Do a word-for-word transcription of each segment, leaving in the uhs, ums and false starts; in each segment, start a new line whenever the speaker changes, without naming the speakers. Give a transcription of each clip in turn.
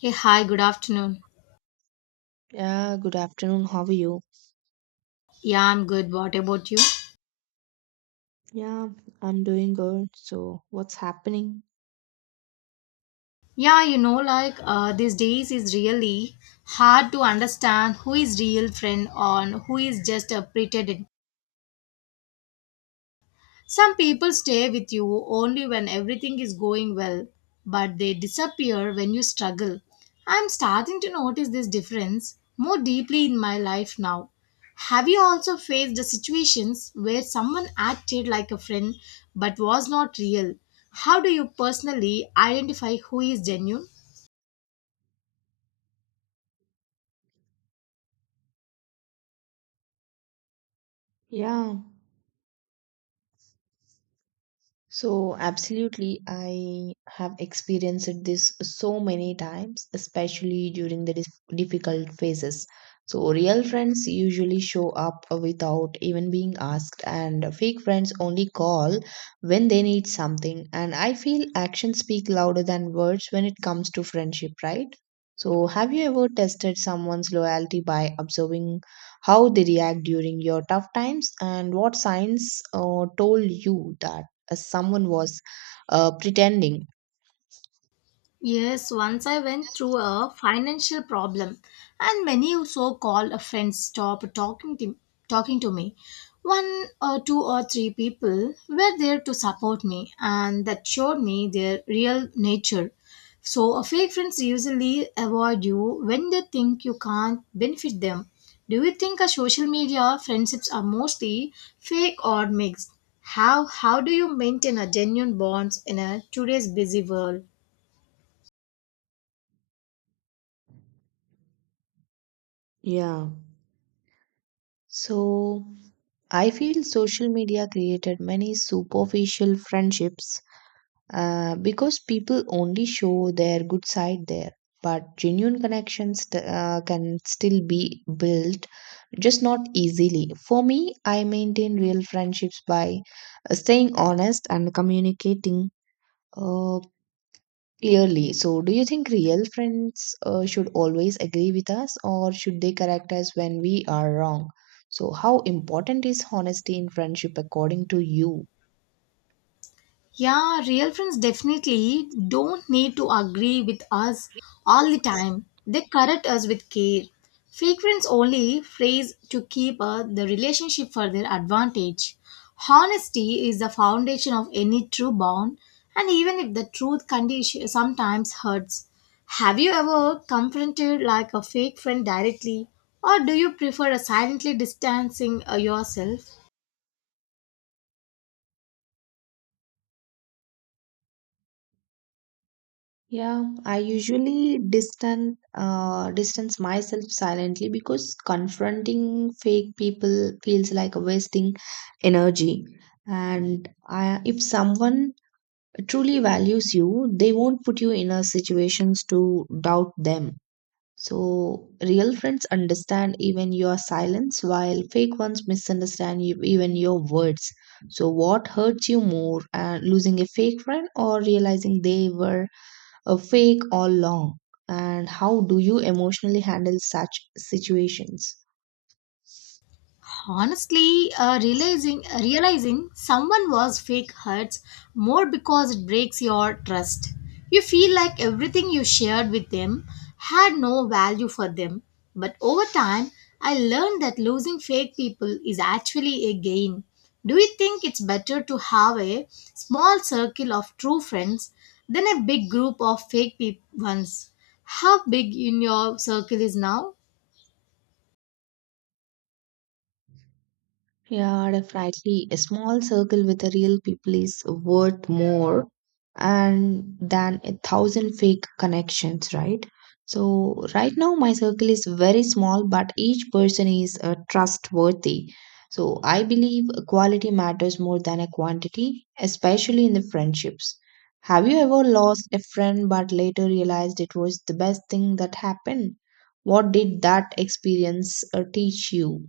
Hey, hi, good afternoon.
Yeah, good afternoon. How are you?
Yeah, I'm good. What about you?
Yeah, I'm doing good. So, what's happening?
Yeah, you know, like uh, these days is really hard to understand who is real friend on who is just a pretend. Some people stay with you only when everything is going well, but they disappear when you struggle. I'm starting to notice this difference more deeply in my life now. Have you also faced the situations where someone acted like a friend but was not real? How do you personally identify who is genuine?
Yeah. So, absolutely, I have experienced this so many times, especially during the dis- difficult phases. So, real friends usually show up without even being asked, and fake friends only call when they need something. And I feel actions speak louder than words when it comes to friendship, right? So, have you ever tested someone's loyalty by observing how they react during your tough times, and what signs uh, told you that? Uh, someone was uh, pretending.
Yes, once I went through a financial problem, and many so-called friends stopped talking to, talking to me. One or two or three people were there to support me, and that showed me their real nature. So, uh, fake friends usually avoid you when they think you can't benefit them. Do you think a social media friendships are mostly fake or mixed? How how do you maintain a genuine bonds in a today's busy world?
Yeah. So I feel social media created many superficial friendships uh, because people only show their good side there. But genuine connections t- uh, can still be built, just not easily. For me, I maintain real friendships by uh, staying honest and communicating. Uh, Clearly. So, do you think real friends uh, should always agree with us or should they correct us when we are wrong? So, how important is honesty in friendship according to you?
Yeah, real friends definitely don't need to agree with us all the time. They correct us with care. Fake friends only phrase to keep uh, the relationship for their advantage. Honesty is the foundation of any true bond, and even if the truth condition sometimes hurts. Have you ever confronted like a fake friend directly, or do you prefer a silently distancing uh, yourself?
Yeah, I usually distant uh, distance myself silently because confronting fake people feels like wasting energy. And I, if someone truly values you, they won't put you in a situations to doubt them. So, real friends understand even your silence, while fake ones misunderstand you, even your words. So, what hurts you more, uh, losing a fake friend or realizing they were a fake all along? And how do you emotionally handle such situations?
Honestly, uh, realizing realizing someone was fake hurts more because it breaks your trust. You feel like everything you shared with them had no value for them. But over time, I learned that losing fake people is actually a gain. Do you think it's better to have a small circle of true friends than a big group of fake peop ones? How big in your circle is now?
Yeah, definitely. A small circle with the real people is worth more and than a thousand fake connections, right? So right now my circle is very small, but each person is uh, trustworthy. So I believe quality matters more than a quantity, especially in the friendships. Have you ever lost a friend but later realized it was the best thing that happened? What did that experience uh, teach you?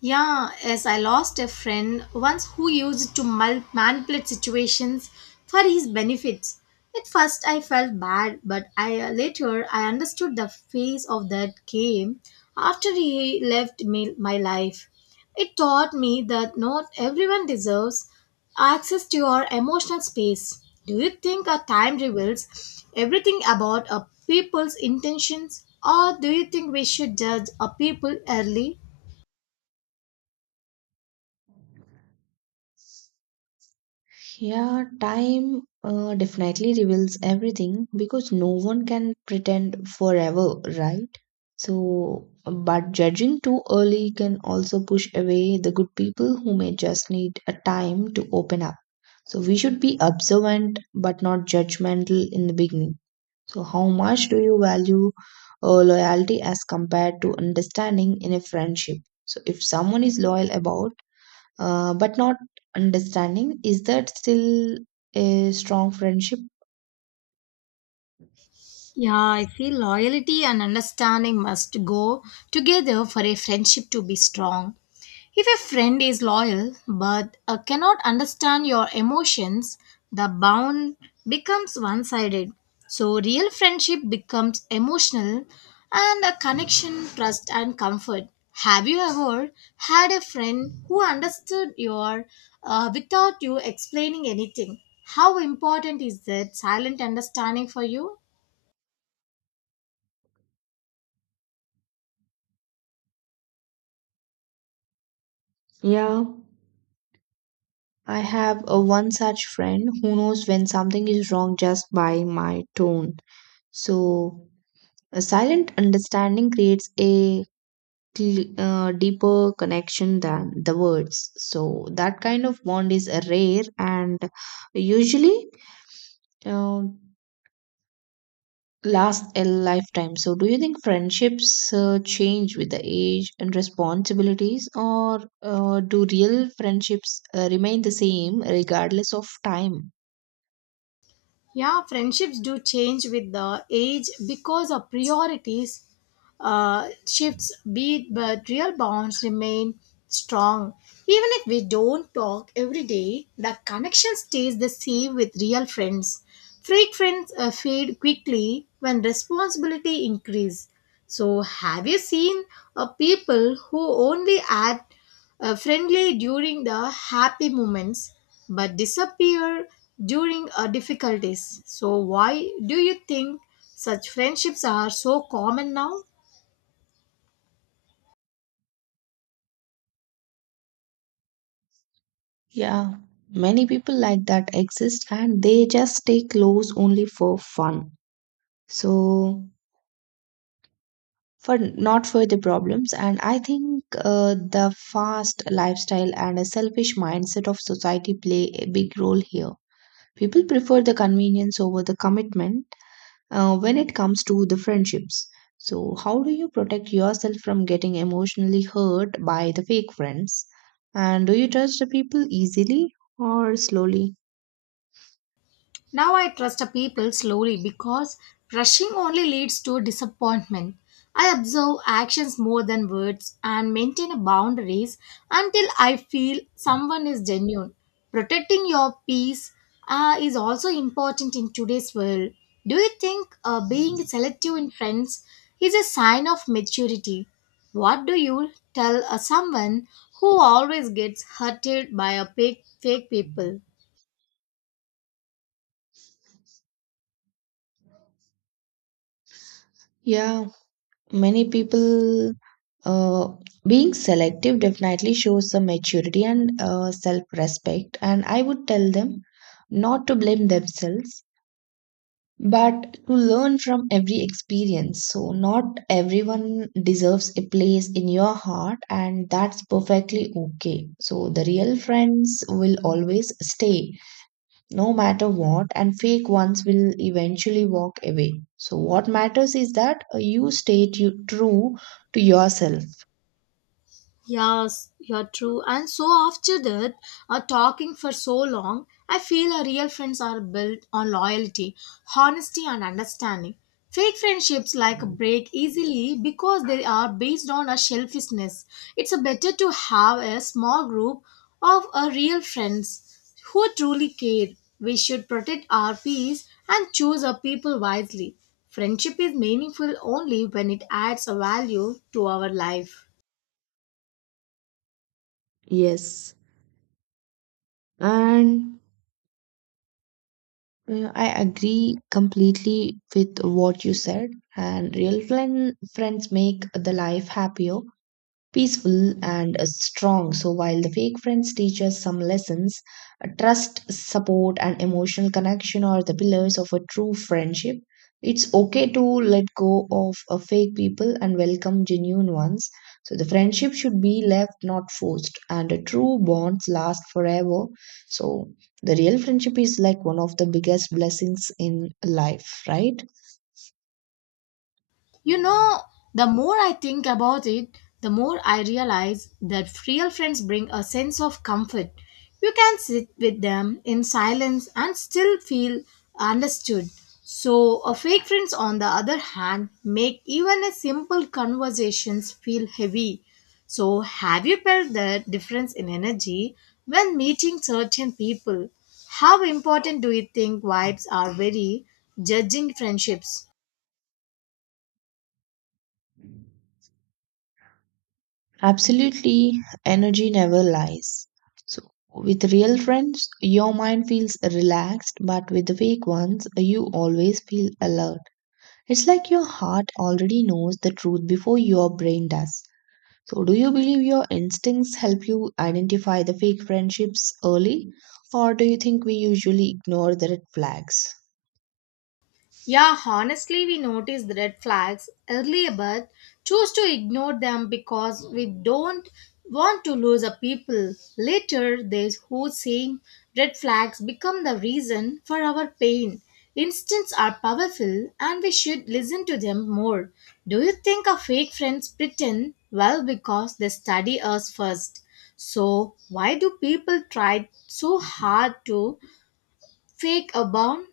Yeah, yes, I lost a friend once who used to mul- manipulate situations for his benefits. At first, I felt bad, but I uh, later I understood the phase of that game after he left me, my life. It taught me that not everyone deserves access to your emotional space. Do you think our time reveals everything about a people's intentions, or do you think we should judge a people early?
Yeah, time uh, definitely reveals everything because no one can pretend forever, right? So, but judging too early can also push away the good people who may just need a time to open up. So, we should be observant but not judgmental in the beginning. So, how much do you value uh, loyalty as compared to understanding in a friendship? So, if someone is loyal about uh, but not understanding. Is that still a strong friendship?
Yeah, I feel loyalty and understanding must go together for a friendship to be strong. If a friend is loyal but uh, cannot understand your emotions, the bond becomes one sided. So, real friendship becomes emotional and a connection, trust, and comfort. Have you ever had a friend who understood your uh, without you explaining anything? How important is that silent understanding for you?
Yeah, I have a one such friend who knows when something is wrong just by my tone. So, a silent understanding creates a cl- uh, deeper connection than the words. So, that kind of bond is uh, rare and usually. Uh, Last a lifetime. So, do you think friendships uh, change with the age and responsibilities, or uh, do real friendships uh, remain the same regardless of time?
Yeah, friendships do change with the age because of priorities uh, shifts be it, but real bonds remain strong even if we don't talk every day. The connection stays the same with real friends. Fake friends uh, fade quickly when responsibility increase. So have you seen uh, people who only add uh, friendly during the happy moments but disappear during uh, difficulties. So, why do you think such friendships are so common now?
Yeah, many people like that exist and they just stay close only for fun. So, for not for the problems, and I think uh, the fast lifestyle and a selfish mindset of society play a big role here. People prefer the convenience over the commitment Uh, when it comes to the friendships, so how do you protect yourself from getting emotionally hurt by the fake friends? And do you judge the people easily or slowly?
Now I trust the people slowly because rushing only leads to disappointment. I observe actions more than words and maintain boundaries until I feel someone is genuine. Protecting your peace uh, is also important in today's world. Do you think uh, being selective in friends is a sign of maturity? What do you tell uh, someone who always gets hurted by a fake, fake people?
Yeah, many people uh, being selective definitely shows some maturity and uh, self respect. And I would tell them not to blame themselves but to learn from every experience. So, not everyone deserves a place in your heart, and that's perfectly okay. So, the real friends will always stay, no matter what, and fake ones will eventually walk away. So, what matters is that uh, you stay tu- true to yourself.
Yes, you're true. And so after that, uh, talking for so long, I feel our real friends are built on loyalty, honesty, and understanding. Fake friendships like break easily because they are based on a selfishness. It's a better to have a small group of our real friends who truly care. We should protect our peace and choose our people wisely. Friendship is meaningful only when it adds a value to our life.
Yes. And uh, I agree completely with what you said. And real friend, friends make the life happier peaceful and uh, strong. So while the fake friends teach us some lessons, uh, trust, support, and emotional connection are the pillars of a true friendship. It's okay to let go of uh, fake people and welcome genuine ones. So the friendship should be left not forced, and uh, true bonds last forever. So the real friendship is like one of the biggest blessings in life, right?
You know, the more I think about it, the more I realize that real friends bring a sense of comfort. You can sit with them in silence and still feel understood. So, a fake friends, on the other hand, make even a simple conversations feel heavy. So, have you felt the difference in energy when meeting certain people? How important do you think vibes are very judging friendships?
Absolutely, energy never lies. So, with real friends, your mind feels relaxed, but with the fake ones, you always feel alert. It's like your heart already knows the truth before your brain does. So, do you believe your instincts help you identify the fake friendships early, or do you think we usually ignore the red flags?
Yeah, honestly, we notice the red flags earlier but choose to ignore them because we don't want to lose a people. Later, these who same red flags become the reason for our pain. Instincts are powerful and we should listen to them more. Do you think our fake friends pretend? Well, because they study us first. So, why do people try so hard to fake a bond?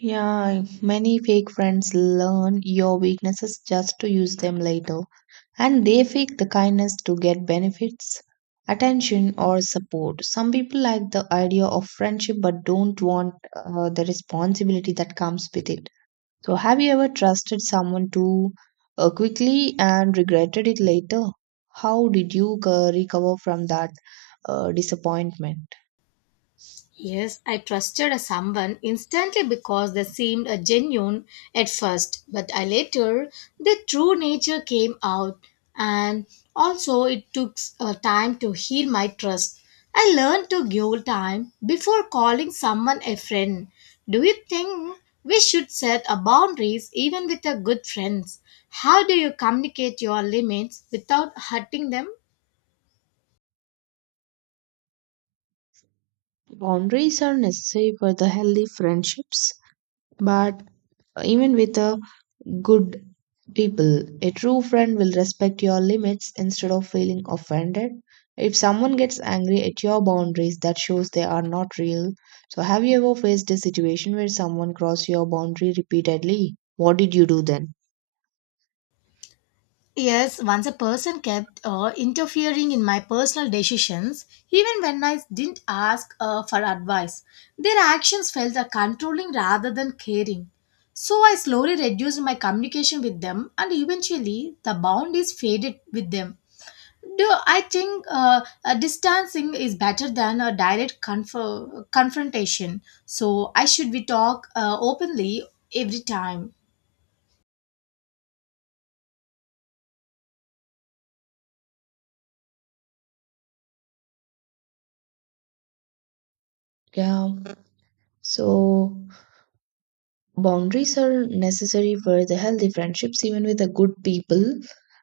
Yeah, many fake friends learn your weaknesses just to use them later, and they fake the kindness to get benefits, attention, or support. Some people like the idea of friendship but don't want uh, the responsibility that comes with it. So, have you ever trusted someone too uh, quickly and regretted it later? How did you uh, recover from that uh, disappointment?
Yes, I trusted someone instantly because they seemed a genuine at first, but I later their true nature came out, and also it took uh, time to heal my trust. I learned to give time before calling someone a friend. Do you think we should set a boundaries even with our good friends? How do you communicate your limits without hurting them?
Boundaries are necessary for the healthy friendships, but even with the good people. A true friend will respect your limits instead of feeling offended. If someone gets angry at your boundaries, that shows they are not real. So, have you ever faced a situation where someone crossed your boundary repeatedly? What did you do then?
Yes, once a person kept uh, interfering in my personal decisions, even when I didn't ask uh, for advice. Their actions felt uh, controlling rather than caring. So I slowly reduced my communication with them, and eventually the bond is faded with them. Do I think uh, uh, distancing is better than a direct conf- confrontation? So I should we talk uh, openly every time.
Yeah, so Boundaries are necessary for the healthy friendships, even with the good people,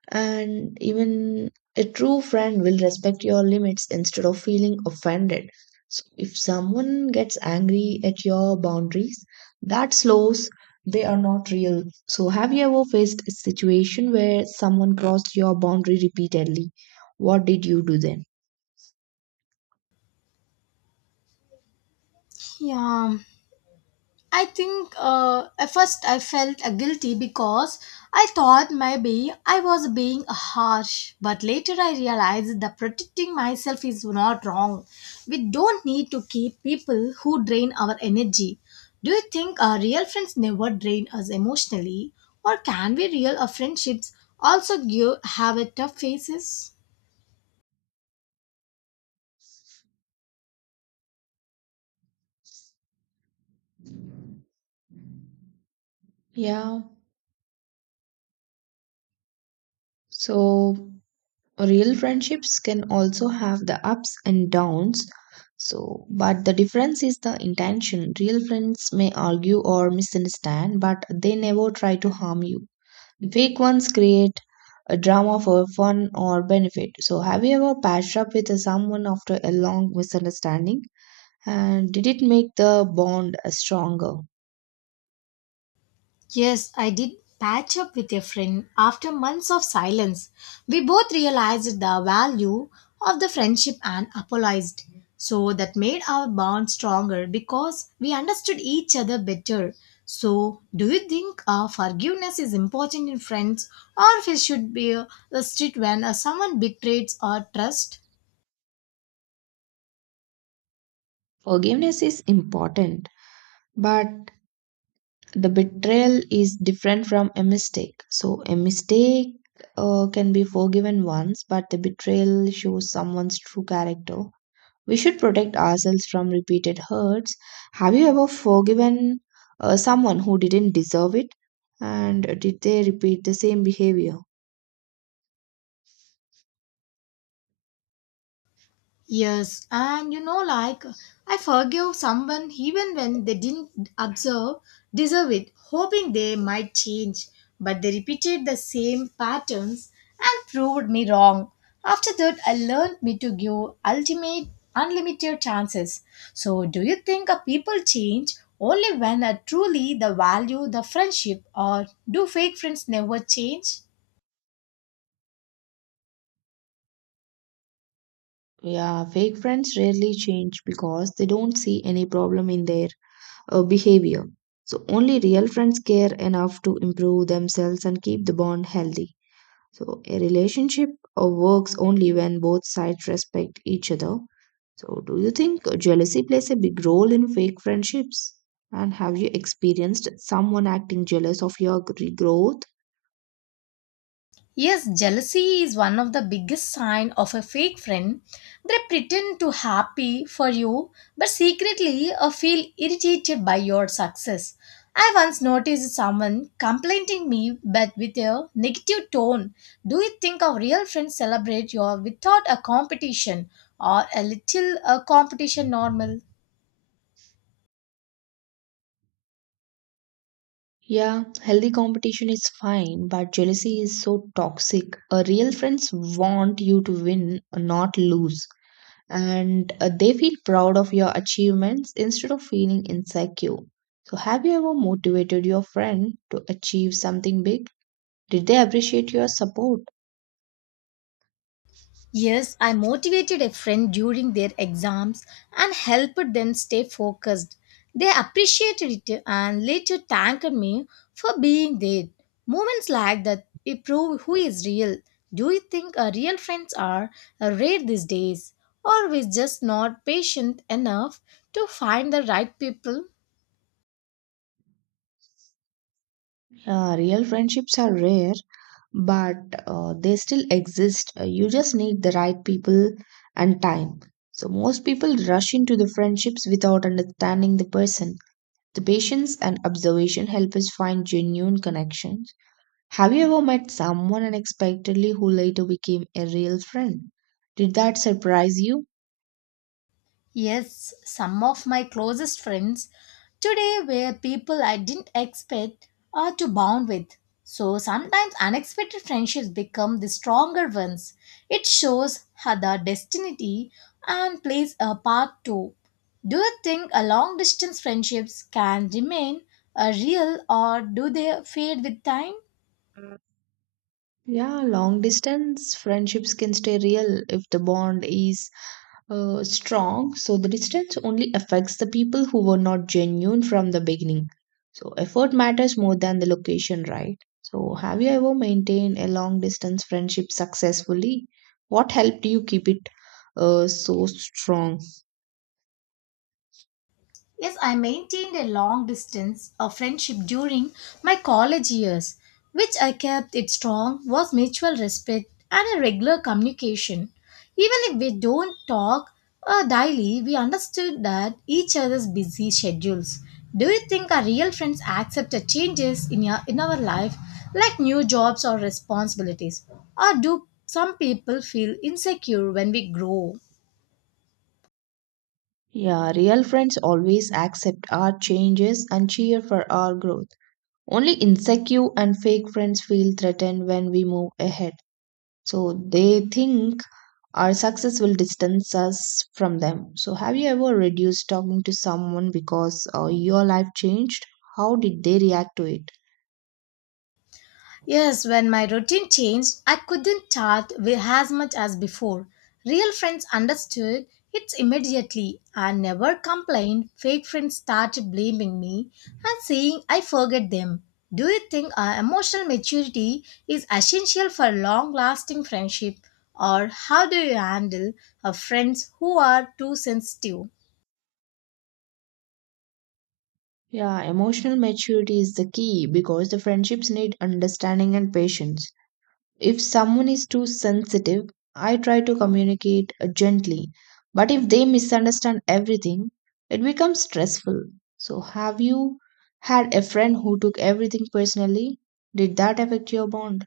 and even a true friend will respect your limits instead of feeling offended. So, if someone gets angry at your boundaries, that slows, they are not real. So, have you ever faced a situation where someone crossed your boundary repeatedly? What did you do then?
Yeah. I think uh, at first I felt uh, guilty because I thought maybe I was being harsh, but later I realized that protecting myself is not wrong. We don't need to keep people who drain our energy. Do you think our real friends never drain us emotionally, or can we real uh, friendships also give have a tough faces?
Yeah, so Real friendships can also have the ups and downs. So, but the difference is the intention. Real friends may argue or misunderstand, but they never try to harm you. Fake ones create a drama for fun or benefit. So, have you ever patched up with someone after a long misunderstanding? And did it make the bond stronger?
Yes, I did patch up with a friend after months of silence. We both realized the value of the friendship and apologized. So that made our bond stronger because we understood each other better. So, do you think uh, forgiveness is important in friends or if it should be uh, strict when uh, someone betrays our trust?
Forgiveness is important, but the betrayal is different from a mistake. So a mistake uh, can be forgiven once, but the betrayal shows someone's true character. We should protect ourselves from repeated hurts. Have you ever forgiven uh, someone who didn't deserve it? And did they repeat the same behavior?
Yes, and you know, like I forgive someone even when they didn't observe, deserve it, hoping they might change. But they repeated the same patterns and proved me wrong. After that, I learned me to give ultimate, unlimited chances. So, do you think a people change only when uh, truly the value the friendship, or do fake friends never change?
Yeah, fake friends rarely change because they don't see any problem in their uh, behavior. So, only real friends care enough to improve themselves and keep the bond healthy. So a relationship uh, works only when both sides respect each other. So do you think jealousy plays a big role in fake friendships? And have you experienced someone acting jealous of your gr- growth?
Yes, jealousy is one of the biggest sign of a fake friend. They pretend to happy for you but secretly uh, feel irritated by your success. I once noticed someone complimenting me but with a negative tone. Do you think a real friend celebrate your without a competition or a little uh, competition normal?
Yeah, healthy competition is fine, but jealousy is so toxic. Uh, real friends want you to win, not lose. And uh, they feel proud of your achievements instead of feeling insecure. So, have you ever motivated your friend to achieve something big? Did they appreciate your support?
Yes, I motivated a friend during their exams and helped them stay focused. They appreciated it and later thanked me for being there. Moments like that we prove who is real. Do you think our real friends are uh, rare these days? Or we're just not patient enough to find the right people?
Uh, real friendships are rare, but uh, they still exist. Uh, You just need the right people and time. So, most people rush into the friendships without understanding the person. The patience and observation help us find genuine connections. Have you ever met someone unexpectedly who later became a real friend? Did that surprise you?
Yes, some of my closest friends today were people I didn't expect or to bond with. So sometimes unexpected friendships become the stronger ones. It shows how the destiny and plays a part too. Do you think a long distance friendships can remain a real or do they fade with time?
Yeah, long distance friendships can stay real if the bond is uh, strong, so the distance only affects the people who were not genuine from the beginning. So effort matters more than the location, right? So have you ever maintained a long distance friendship successfully? What helped you keep it uh, so strong?
Yes, I maintained a long distance of friendship during my college years, which I kept it strong was mutual respect and a regular communication. Even if we don't talk uh, daily, we understood that each other's busy schedules. Do you think our real friends accept the changes in our, in our life, like new jobs or responsibilities? Or do some people feel insecure when we grow?
Yeah, real friends always accept our changes and cheer for our growth. Only insecure and fake friends feel threatened when we move ahead. So they think our success will distance us from them. So, have you ever reduced talking to someone because uh, your life changed? How did they react to it?
Yes, when my routine changed, I couldn't chat with as much as before. Real friends understood it immediately and never complained. Fake friends started blaming me and saying I forget them. Do you think our emotional maturity is essential for long lasting friendship? Or how do you handle a friends who are too sensitive?
Yeah, emotional maturity is the key because the friendships need understanding and patience. If someone is too sensitive, I try to communicate uh, gently. But if they misunderstand everything, it becomes stressful. So, have you had a friend who took everything personally? Did that affect your bond?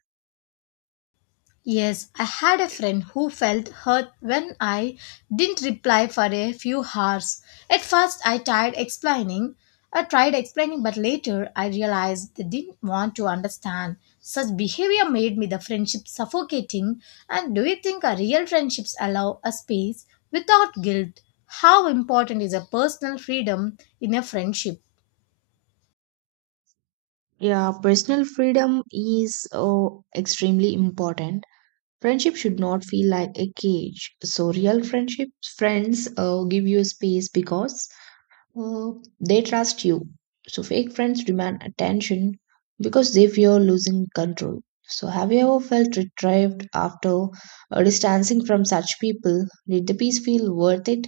Yes, I had a friend who felt hurt when I didn't reply for a few hours. At first, I tried explaining. I tried explaining, but later I realized they didn't want to understand. Such behavior made me the friendship suffocating. And do you think a real friendships allow a space without guilt? How important is a personal freedom in a friendship?
Yeah, personal freedom is oh, extremely important. Friendship should not feel like a cage. So, real friendships, friends uh, give you space because uh, they trust you. So, fake friends demand attention because they fear losing control. So, have you ever felt retrieved after uh, distancing from such people? Did the peace feel worth it?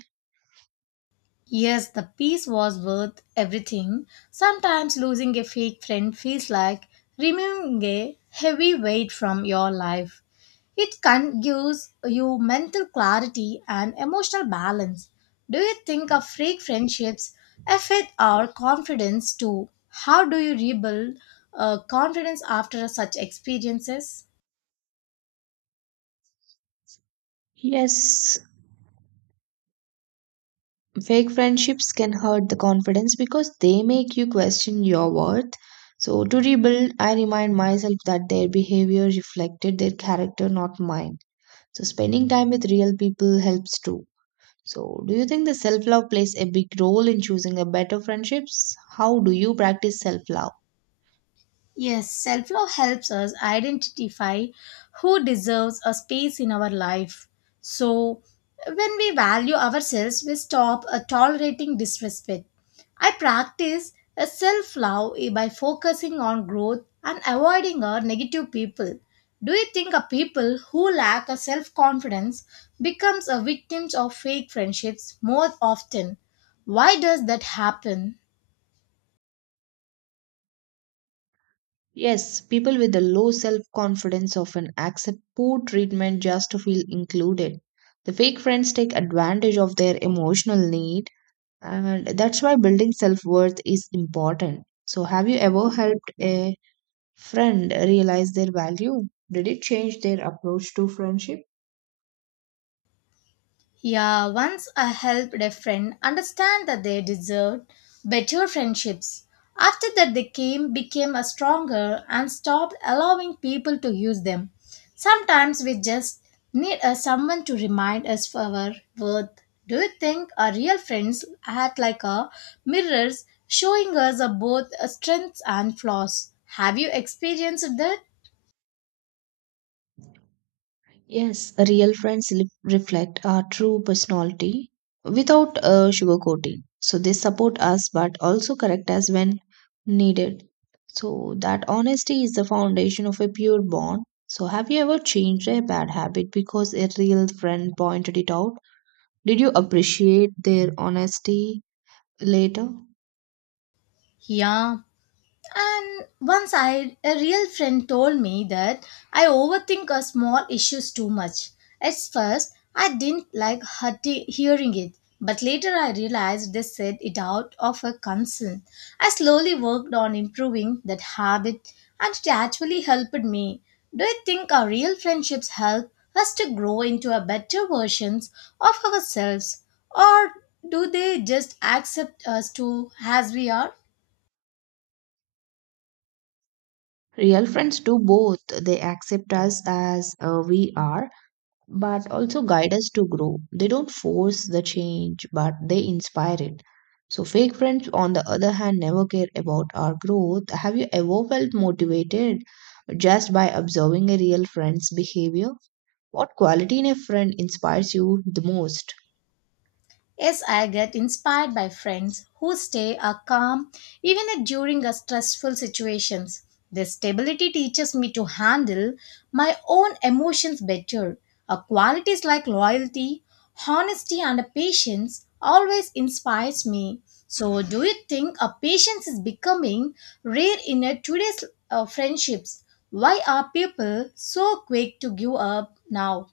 Yes, the peace was worth everything. Sometimes losing a fake friend feels like removing a heavy weight from your life. It can gives you mental clarity and emotional balance. Do you think of fake friendships affect our confidence too? How do you rebuild uh, confidence after such experiences?
Yes, fake friendships can hurt the confidence because they make you question your worth. So, to rebuild, I remind myself that their behavior reflected their character, not mine. So, spending time with real people helps too. So, do you think the self love plays a big role in choosing a better friendships? How do you practice self love?
Yes, self love helps us identify who deserves a space in our life. So, when we value ourselves, we stop uh, tolerating disrespect. I practice a self love by focusing on growth and avoiding uh, negative people. Do you think a people who lack a self confidence becomes a victims of fake friendships more often? Why does that happen?
Yes, people with a low self confidence often accept poor treatment just to feel included. The fake friends take advantage of their emotional needs and that's why building self worth is important. So, have you ever helped a friend realize their value? Did it change their approach to friendship?
Yeah, once I helped a friend understand that they deserved better friendships. After that, they came, became a stronger, and stopped allowing people to use them. Sometimes we just need a someone to remind us of our worth. Do you think our real friends act like a mirrors, showing us our both uh, strengths and flaws? Have you experienced that?
Yes, real friends li- reflect our true personality without uh, sugarcoating. So they support us but also correct us when needed. So that honesty is the foundation of a pure bond. So have you ever changed a bad habit because a real friend pointed it out? Did you appreciate their honesty later?
Yeah. And once I, a real friend told me that I overthink a small issues too much. At first, I didn't like hurti- hearing it, but later I realized they said it out of a concern. I slowly worked on improving that habit, and it actually helped me. Do you think our real friendships help us to grow into a better versions of ourselves, or do they just accept us to as we are?
Real friends do both. They accept us as uh, we are but also guide us to grow. They don't force the change, but they inspire it. So, fake friends, on the other hand, never care about our growth. Have you ever felt motivated just by observing a real friend's behavior? What quality in a friend inspires you the most?
Yes, I get inspired by friends who stay uh, calm even at- during a stressful situations. Their stability teaches me to handle my own emotions better. Uh, qualities like loyalty, honesty, and patience always inspires me. So, do you think a patience is becoming rare in uh, today's uh, friendships? Why are people so quick to give up now?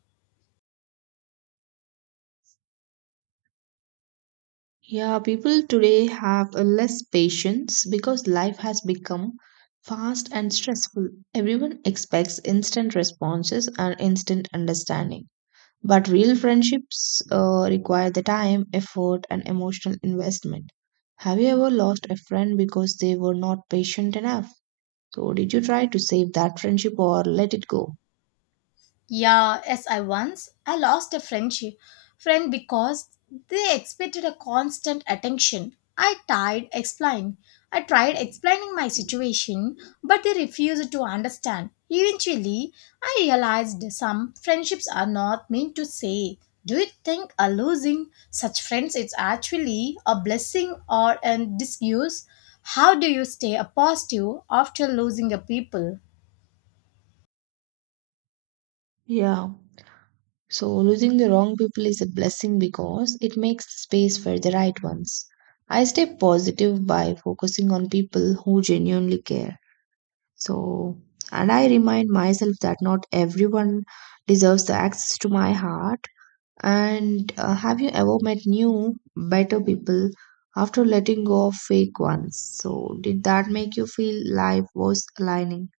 Yeah, people today have a less patience because life has become fast and stressful. Everyone expects instant responses and instant understanding. But real friendships uh, require the time, effort, and emotional investment. Have you ever lost a friend because they were not patient enough? So, did you try to save that friendship or let it go?
Yeah, yes, I once I lost a friendship friend because they expected a constant attention. I tried explain. I tried explaining my situation, but they refused to understand. Eventually, I realized some friendships are not meant to say. Do you think a losing such friends is actually a blessing or a disuse? How do you stay a positive after losing a people?
Yeah. So, losing the wrong people is a blessing because it makes space for the right ones. I stay positive by focusing on people who genuinely care. So, and I remind myself that not everyone deserves the access to my heart. And uh, have you ever met new, better people after letting go of fake ones? So, did that make you feel life was aligning?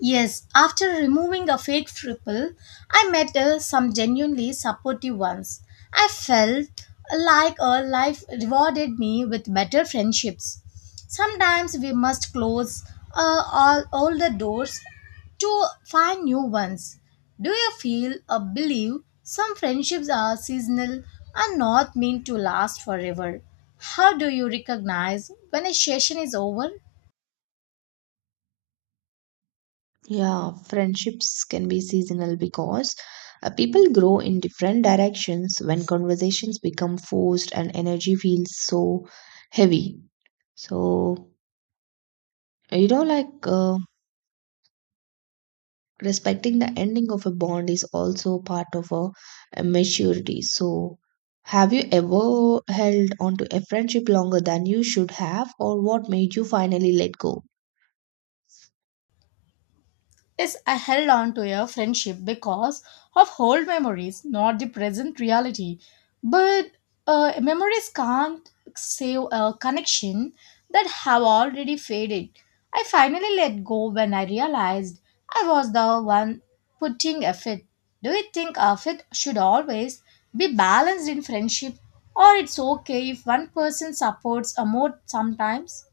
Yes, after removing a fake triple, I met uh, some genuinely supportive ones. I felt like uh, life rewarded me with better friendships. Sometimes we must close uh, all older doors to find new ones. Do you feel or believe some friendships are seasonal and not meant to last forever? How do you recognize when a session is over?
Yeah, friendships can be seasonal because uh, people grow in different directions when conversations become forced and energy feels so heavy. So, you know, like uh, respecting the ending of a bond is also part of a, a maturity. So, have you ever held on to a friendship longer than you should have, or what made you finally let go?
Is I held on to a friendship because of old memories, not the present reality. But uh, memories can't save a connection that have already faded. I finally let go when I realized I was the one putting effort. Do you think effort should always be balanced in friendship, or it's okay if one person supports a more sometimes?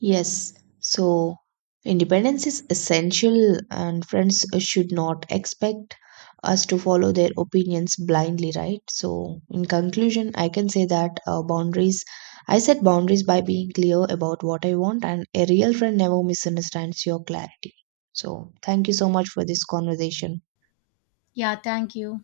Yes, so independence is essential, and friends should not expect us to follow their opinions blindly, right? So, in conclusion, I can say that uh, boundaries, I set boundaries by being clear about what I want, and a real friend never misunderstands your clarity. So, thank you so much for this conversation.
Yeah, thank you.